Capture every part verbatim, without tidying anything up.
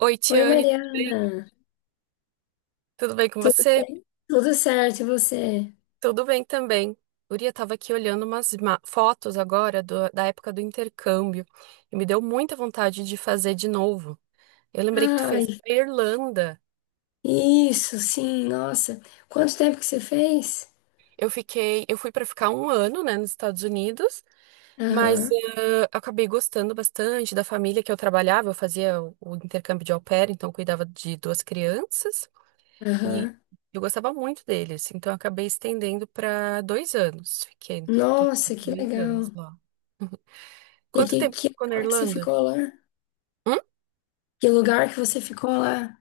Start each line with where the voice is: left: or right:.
right: Oi,
left: Oi,
right: Tiane, tudo
left: Mariana.
right: bem? Tudo bem com
left: Tudo
right: você?
left: bem? Tudo certo, e você?
right: Tudo bem também. Guria, estava aqui olhando umas ma- fotos agora do- da época do intercâmbio e me deu muita vontade de fazer de novo. Eu lembrei que tu fez
left: Ai,
right: pra Irlanda.
left: isso, sim, nossa. Quanto tempo que você fez?
right: Eu fiquei, eu fui para ficar um ano, né, nos Estados Unidos, mas
left: Aham,
right: eh, acabei gostando bastante da família que eu trabalhava. Eu fazia o, o intercâmbio de au pair, então eu cuidava de duas crianças. E
left: aham.
right: eu gostava muito deles então eu acabei estendendo para dois anos. Fiquei no total
left: Nossa, que
right: dois anos
left: legal.
right: lá.
left: E
right: Quanto
left: que,
right: tempo que
left: que
right: ficou na
left: lugar que você
right: Irlanda?
left: ficou lá?
right: Hum?
left: Que lugar que você ficou lá?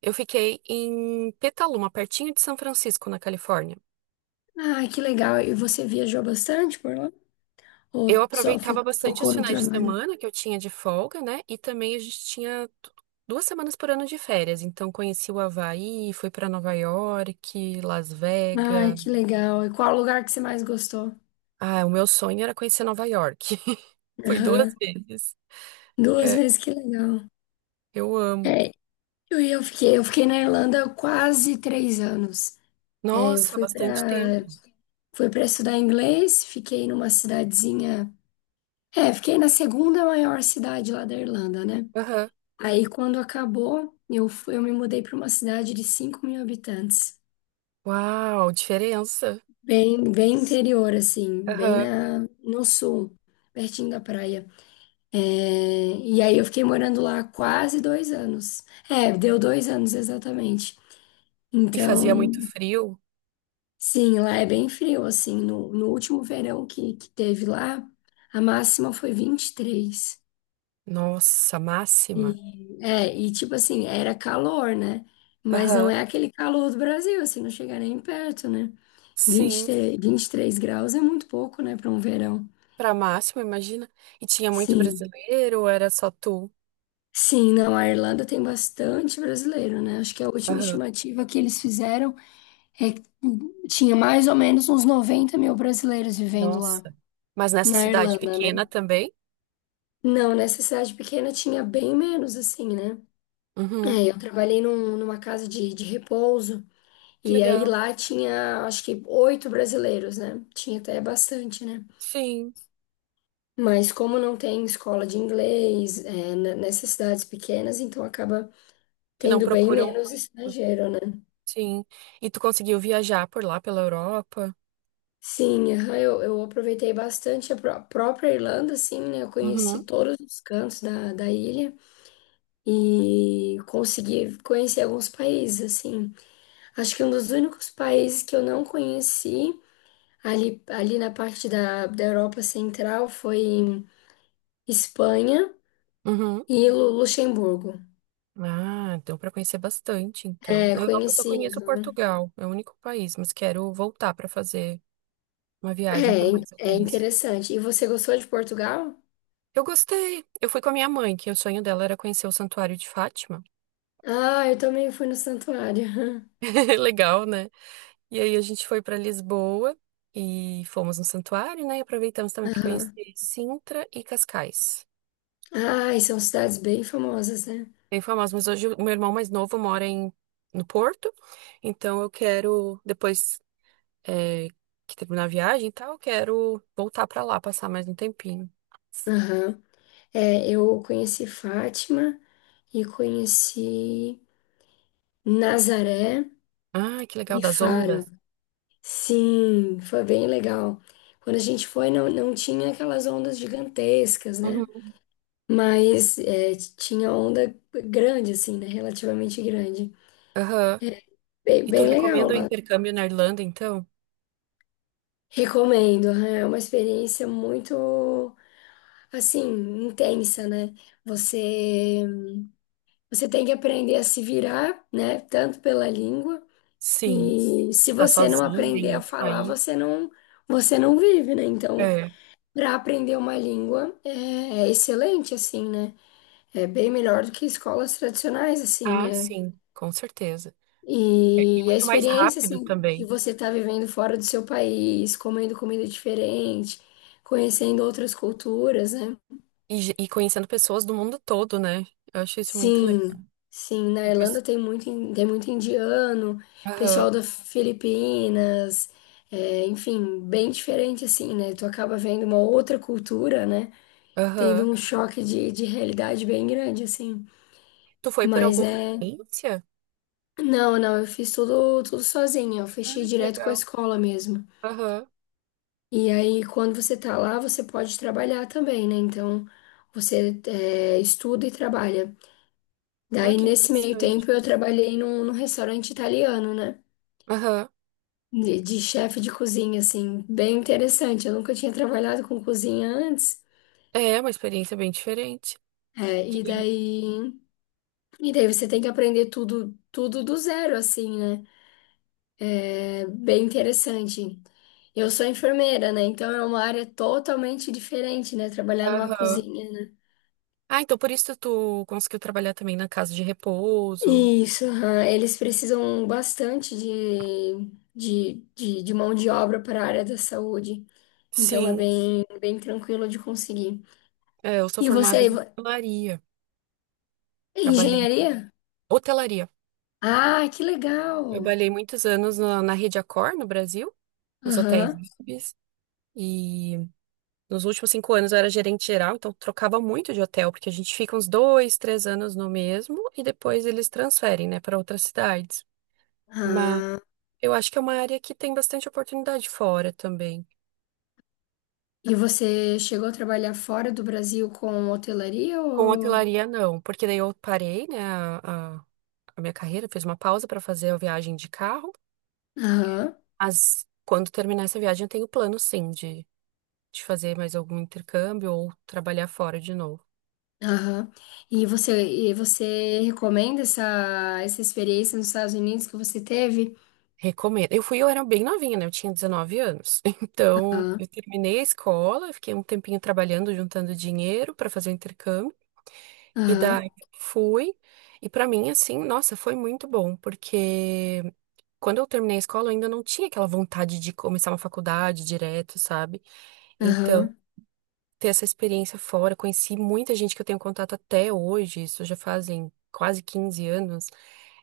right: Eu fiquei em Petaluma, pertinho de São Francisco, na Califórnia.
left: Ai, que legal. E você viajou bastante por lá? Ou
right: Eu
left: só
right: aproveitava
left: fo-
right: bastante os
left: focou no
right: finais de
left: trabalho?
right: semana que eu tinha de folga, né? E também a gente tinha du- duas semanas por ano de férias. Então conheci o Havaí, fui para Nova York, Las
left: Ai,
right: Vegas.
left: que legal. E qual lugar que você mais gostou?
right: Ah, o meu sonho era conhecer Nova York. Fui duas
left: Aham.
right: vezes.
left: Duas
right: É,
left: vezes, que legal.
right: eu amo.
left: É, Eu, eu fiquei, eu fiquei na Irlanda quase três anos. É, eu
right: Nossa,
left: fui
right: bastante
left: para
right: tempo.
left: fui para estudar inglês, fiquei numa cidadezinha. É, fiquei na segunda maior cidade lá da Irlanda, né?
right: Aham.
left: Aí quando acabou, eu fui, eu me mudei para uma cidade de cinco mil habitantes,
right: Uau, diferença.
left: bem, bem interior, assim, bem
right: Aham.
left: na, no sul, pertinho da praia. É, e aí eu fiquei morando lá quase dois anos. É, deu dois anos exatamente.
right: E fazia
left: Então.
right: muito frio.
left: Sim, lá é bem frio, assim, no, no último verão que, que teve lá, a máxima foi vinte e três.
right: Nossa, máxima.
left: e é, e tipo assim, era calor, né? Mas não
right: Aham.
left: é aquele calor do Brasil, assim, não chega nem perto, né? vinte e
right: Sim,
left: três, vinte e três graus é muito pouco, né, para um verão.
right: pra máxima, imagina. E tinha muito
left: Sim.
right: brasileiro, ou era só tu?
left: Sim, não, a Irlanda tem bastante brasileiro, né? Acho que a última
right: Aham.
left: estimativa que eles fizeram é que tinha mais ou menos uns noventa mil brasileiros vivendo lá,
right: Nossa. Mas nessa
left: na
right: cidade
left: Irlanda, né?
right: pequena também?
left: Não, nessa cidade pequena tinha bem menos, assim, né?
right: Uhum.
left: É, eu trabalhei num- numa casa de, de repouso,
right: Que
left: e aí
right: legal.
left: lá tinha, acho que, oito brasileiros, né? Tinha até bastante, né?
right: Sim,
left: Mas como não tem escola de inglês, é, n- nessas cidades pequenas, então acaba
right: que não
left: tendo bem
right: procuram
left: menos
right: muito.
left: estrangeiro, né?
right: Sim. E tu conseguiu viajar por lá pela Europa?
left: Sim, aham, eu, eu aproveitei bastante a pró- própria Irlanda, assim, né? Eu conheci
right: Uhum.
left: todos os cantos da, da ilha e consegui conhecer alguns países, assim. Acho que um dos únicos países que eu não conheci ali, ali na parte da, da Europa Central foi Espanha
right: Uhum.
left: e Lu- Luxemburgo.
right: Ah, então para conhecer bastante, então.
left: É,
right: Na Europa eu só
left: conheci.
right: conheço Portugal, é o único país, mas quero voltar para fazer uma viagem
left: É,
right: por
left: in-
right: mais
left: é
right: países.
left: interessante. E você gostou de Portugal?
right: Eu gostei. Eu fui com a minha mãe, que o sonho dela era conhecer o Santuário de Fátima.
left: Ah, eu também fui no santuário.
right: Legal, né? E aí a gente foi para Lisboa e fomos no santuário, né? E aproveitamos também para conhecer
left: Aham.
right: Sintra e Cascais.
left: Ah, e são cidades bem famosas, né?
right: Bem famosos, mas hoje o meu irmão mais novo mora em no Porto, então eu quero depois é, que teve na viagem e tal, quero voltar pra lá, passar mais um tempinho.
left: Aham. É, eu conheci Fátima e conheci Nazaré
right: Ah, que legal,
left: e
right: das
left: Faro.
right: ondas.
left: Sim, foi bem legal. Quando a gente foi, não, não tinha aquelas ondas gigantescas, né?
right: Uhum.
left: Mas é, tinha onda grande, assim, né? Relativamente grande.
right: Aham.
left: Bem,
right: E tu
left: bem legal
right: recomenda o
left: lá.
right: intercâmbio na Irlanda, então?
left: Recomendo, é uma experiência muito, assim, intensa, né? Você, você tem que aprender a se virar, né? Tanto pela língua,
right: Sim.
left: e se
right: Tá
left: você não
right: sozinha
left: aprender
right: em
left: a
right: outro
left: falar,
right: país?
left: você não, você não vive, né? Então.
right: É.
left: Para aprender uma língua é, é excelente, assim, né? É bem melhor do que escolas tradicionais, assim,
right: Ah,
left: né?
right: sim, com certeza. É, E
left: E, e a
right: muito mais
left: experiência,
right: rápido
left: assim, de
right: também.
left: você estar vivendo fora do seu país, comendo comida diferente, conhecendo outras culturas, né?
right: E, ge- e conhecendo pessoas do mundo todo, né? Eu acho isso muito legal.
left: Sim, sim, na Irlanda
right: Depois.
left: tem muito, in- tem muito indiano,
right: Aham,
left: pessoal da Filipinas, é, enfim, bem diferente, assim, né? Tu acaba vendo uma outra cultura, né?
right: aham.
left: Tendo um choque de, de realidade bem grande, assim.
right: Tu foi por
left: Mas
right: alguma
left: é.
right: experiência?
left: Não, não, eu fiz tudo, tudo sozinha. Eu
right: Ah,
left: fechei
right: que
left: direto com a
right: legal.
left: escola mesmo.
right: Aham.
left: E aí, quando você tá lá, você pode trabalhar também, né? Então, você é, estuda e trabalha.
right: Ah,
left: Daí,
right: que
left: nesse meio
right: interessante.
left: tempo, eu trabalhei num, num restaurante italiano, né?
right: Aham.
left: De, de chefe de cozinha, assim. Bem interessante. Eu nunca tinha trabalhado com cozinha antes.
right: É uma experiência bem diferente.
left: É, e
right: Que-
left: daí. E daí, você tem que aprender tudo, tudo do zero, assim, né? É bem interessante. Eu sou enfermeira, né? Então é uma área totalmente diferente, né? Trabalhar numa
right: Aham.
left: cozinha, né?
right: Ah, então por isso tu conseguiu trabalhar também na casa de repouso.
left: Isso, aham. Eles precisam bastante de, de, de, de mão de obra para a área da saúde. Então é
right: Sim,
left: bem, bem tranquilo de conseguir.
right: é, eu sou
left: E
right: formada
left: você,
right: em
left: vo-
right: hotelaria. Trabalhei.
left: engenharia?
right: Hotelaria.
left: Ah, que legal!
right: Trabalhei muitos anos na, na Rede Accor, no Brasil, nos hotéis
left: Aham.
right: V I Ps. E nos últimos cinco anos eu era gerente geral, então trocava muito de hotel, porque a gente fica uns dois, três anos no mesmo e depois eles transferem, né, para outras cidades. Mas
left: Ah.
right: eu acho que é uma área que tem bastante oportunidade fora também.
left: E você chegou a trabalhar fora do Brasil com hotelaria
right: Com
left: ou...
right: hotelaria, não, porque daí eu parei, né, a, a- a minha carreira, fiz uma pausa para fazer a viagem de carro.
left: Aham.
right: Mas quando terminar essa viagem, eu tenho plano, sim, de, de fazer mais algum intercâmbio ou trabalhar fora de novo.
left: Aham. E você, e você recomenda essa, essa experiência nos Estados Unidos que você teve?
right: Recomendo. Eu fui, eu era bem novinha, né? Eu tinha dezenove anos. Então,
left: Aham,
right: eu terminei a escola, eu fiquei um tempinho trabalhando, juntando dinheiro para fazer o intercâmbio. E
left: aham,
right: daí eu fui. E para mim, assim, nossa, foi muito bom, porque quando eu terminei a escola, eu ainda não tinha aquela vontade de começar uma faculdade direto, sabe? Então,
left: aham.
right: ter essa experiência fora, conheci muita gente que eu tenho contato até hoje, isso já fazem quase quinze anos.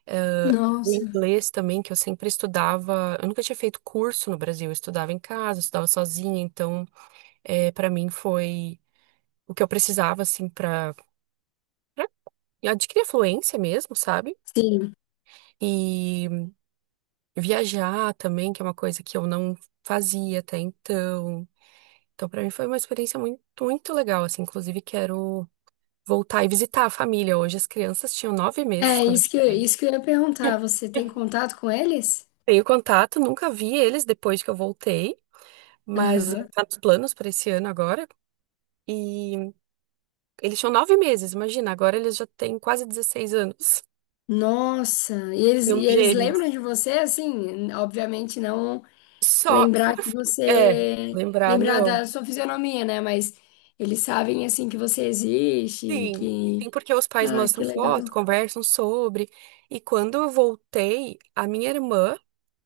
right: Eh, O
left: Nossa,
right: inglês também, que eu sempre estudava, eu nunca tinha feito curso no Brasil, eu estudava em casa, eu estudava sozinha, então, é, para mim foi o que eu precisava, assim, para adquirir a fluência mesmo, sabe?
left: sim.
right: E viajar também, que é uma coisa que eu não fazia até então. Então, para mim foi uma experiência muito, muito legal, assim. Inclusive, quero voltar e visitar a família hoje. As crianças tinham nove meses
left: É
right: quando eu
left: isso que, eu-
right: cheguei.
left: isso que eu ia perguntar. Você tem contato com eles?
right: Tenho contato, nunca vi eles depois que eu voltei, mas
left: Aham.
right: tá nos planos para esse ano agora. E eles tinham nove meses, imagina, agora eles já têm quase dezesseis anos.
left: Nossa, e eles,
right: São
left: e eles lembram
right: gêmeos.
left: de você, assim, obviamente não
right: Só
left: lembrar
right: por.
left: que
right: É,
left: você,
right: lembrar,
left: lembrar
right: não.
left: da sua fisionomia, né? Mas eles sabem, assim, que você existe,
right: Sim,
left: que...
right: sim, porque os pais
left: Ah, que
right: mostram
left: legal.
right: foto, conversam sobre. E quando eu voltei, a minha irmã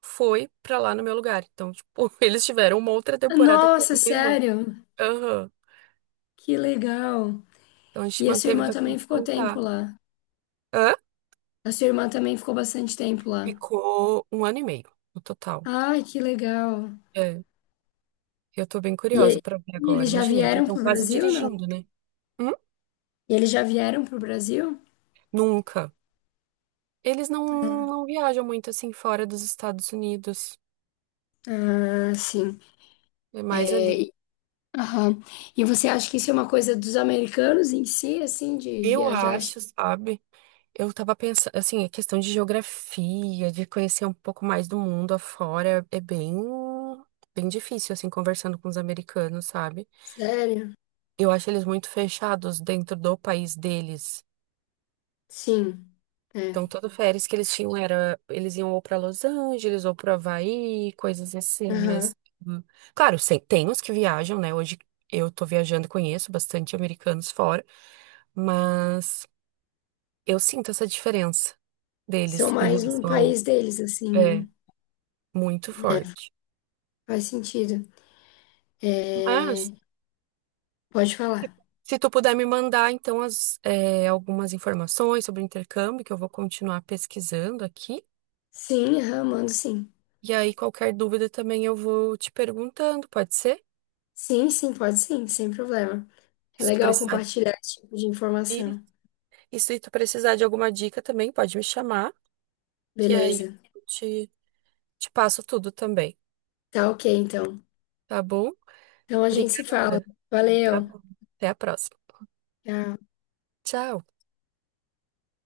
right: foi pra lá no meu lugar. Então, tipo, eles tiveram uma outra temporada com a
left: Nossa,
right: minha irmã.
left: sério?
right: Aham.
left: Que legal.
right: Então a gente
left: E a sua
right: manteve
left: irmã também
right: bastante
left: ficou tempo
right: contato.
left: lá.
right: Hã?
left: A sua irmã também ficou bastante tempo lá.
right: Ficou um ano e meio no total.
left: Ai, que legal.
right: É, eu tô bem
left: E,
right: curiosa pra ver
left: e
right: agora.
left: eles já
right: Imagina, eles
left: vieram
right: estão
left: pro
right: quase
left: Brasil, não?
right: dirigindo, né? Hum?
left: E eles já vieram pro Brasil?
right: Nunca. Eles não,
left: Ah,
right: não viajam muito assim fora dos Estados Unidos.
left: ah, sim.
right: É mais ali.
left: É, e, aham. E você acha que isso é uma coisa dos americanos em si, assim, de
right: Eu
left: viajar?
right: acho, sabe? Eu tava pensando, assim, a questão de geografia, de conhecer um pouco mais do mundo afora, é bem, bem difícil, assim, conversando com os americanos, sabe?
left: Sério?
right: Eu acho eles muito fechados dentro do país deles.
left: Sim. É.
right: Então, todo férias que eles tinham era, eles iam ou pra Los Angeles ou pro Havaí, coisas assim,
left: Aham.
right: mas... hum, claro, sem- tem uns que viajam, né? Hoje eu tô viajando e conheço bastante americanos fora, mas eu sinto essa diferença deles
left: São
right: em
left: mais um
right: relação ao...
left: país deles, assim,
right: É,
left: né?
right: muito
left: É,
right: forte.
left: faz sentido. É,
right: Mas,
left: pode falar.
right: se tu puder me mandar, então, as, eh, algumas informações sobre o intercâmbio, que eu vou continuar pesquisando aqui.
left: Sim, aham, mando sim.
right: E aí, qualquer dúvida também eu vou te perguntando, pode ser?
left: Sim, sim, pode sim, sem problema. É
right: Se tu
left: legal
right: precisar,
left: compartilhar esse tipo de
right: e,
left: informação.
right: e se tu precisar de alguma dica também, pode me chamar, que aí
left: Beleza.
right: eu te, te passo tudo também,
left: Tá ok, então.
right: tá bom?
left: Então a gente se fala.
right: Obrigada. Tá
left: Valeu.
right: bom. Até a próxima.
left: Tchau.
right: Tchau.